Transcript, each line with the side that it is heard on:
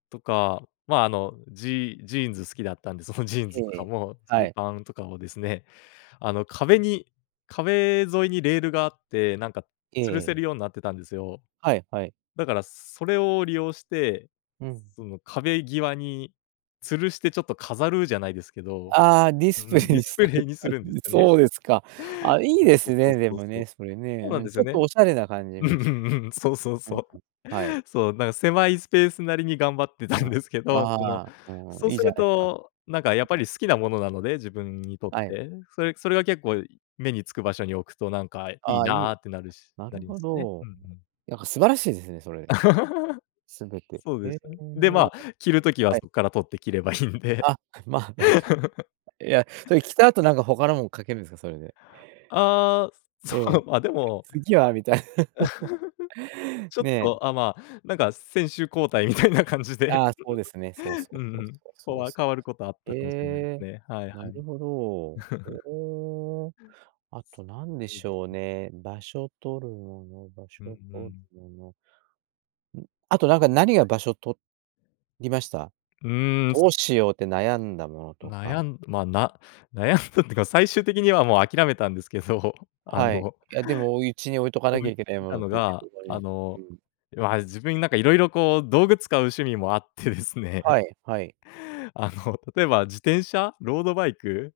left: とか、まあ、あの、ジジーンズ好きだったんで、そのジーン
right: え
left: ズとか
right: え、
left: も、ジ
right: は
left: ー
right: い。
left: パンとかをですね、あの、壁に壁沿いにレールがあって、なんか、
right: え
left: 吊るせ
right: え。
left: るようになってたんですよ。
right: はいはい。
left: だからそれを利用して、
right: うん。
left: その壁際に吊るして、ちょっと飾るじゃないですけど、
right: ああ、ディ
left: うう
right: スプレ
left: ん、
right: イ
left: ディ
right: に
left: ス
right: さ
left: プレ
right: れ
left: イ
right: て
left: にす
right: たん
left: るんで
right: で。
left: すよね。
right: そうですか。ああ、い
left: そ
right: い
left: う
right: です
left: そうそう
right: ね、で
left: そう
right: も
left: そ
right: ね、
left: う。
right: それね。
left: そうなん
right: うん、
left: です
right: ちょ
left: よ
right: っと
left: ね。
right: おしゃれな感じ
left: う
right: も
left: んう
right: して。
left: んうん、そうそう
right: うんうん。
left: そう。
right: はい。
left: そう、なんか、狭いスペースなりに頑張ってた
right: うん。
left: んですけど、その、
right: ああ、も
left: そ
right: う、
left: う
right: いい
left: す
right: じゃ
left: る
right: ないすか。
left: と、なんか、やっぱ
right: [unintelligible]
left: り好きなものなので、自分にとっ
right: はい。
left: て。それそれが結構目に付く場所に置くと、なんか、い
right: あ
left: い
right: あ、いい。
left: なってなるし
right: な
left: な
right: る
left: るん
right: ほ
left: すね。
right: ど。
left: ふ
right: ん、
left: ん、うん。
right: なんか素晴らしいですね、それ。すべて。
left: そう
right: へ
left: で
right: え。
left: すね。で、ま、着る時は
right: はい。
left: そっから取って着ればいいんで。
right: あ、まあ、確かいや、それ着た後なんか他のもん掛けるんですか？それで。
left: ああ、
right: え
left: そ
right: え。
left: う、ま、でも、
right: 次は、みたい
left: ちょっ
right: ね。
left: と、あ、まあ、なんか先守交代みたいな感じで。
right: ああ、そうですね。そうそ
left: う
right: う
left: ん
right: そう
left: うん。
right: そう、
left: そこ
right: そう
left: は
right: す。
left: 変わることはあっ
right: へ
left: たかもしれないで
right: え、
left: すね、はい
right: な
left: はい。
right: るほど。お、ええ。あとなんで
left: そうで
right: し
left: す
right: ょう
left: ね。
right: ね、場所取るもの、場
left: うんう
right: 所取
left: ん。
right: るの。ん、あと、なんか、何が
left: はい。
right: 場所取りました？
left: うーん。す
right: どうしようって悩んだものとか。
left: 悩んま、な悩んだってか、最終的にはもう諦めたんですけど、あ
right: はい。
left: の
right: いや、でもお家に置いとか
left: こ
right: な
left: う
right: きゃ
left: 言っ
right: いけない
left: て
right: も
left: た
right: のっ
left: の
right: てね、
left: が、
right: 普段
left: あの、
right: うん。
left: まあ、自分に、なんか、色々、こう、道具使う趣味もあってですね。
right: はいはい。
left: あの、例えば自転車、ロードバイク。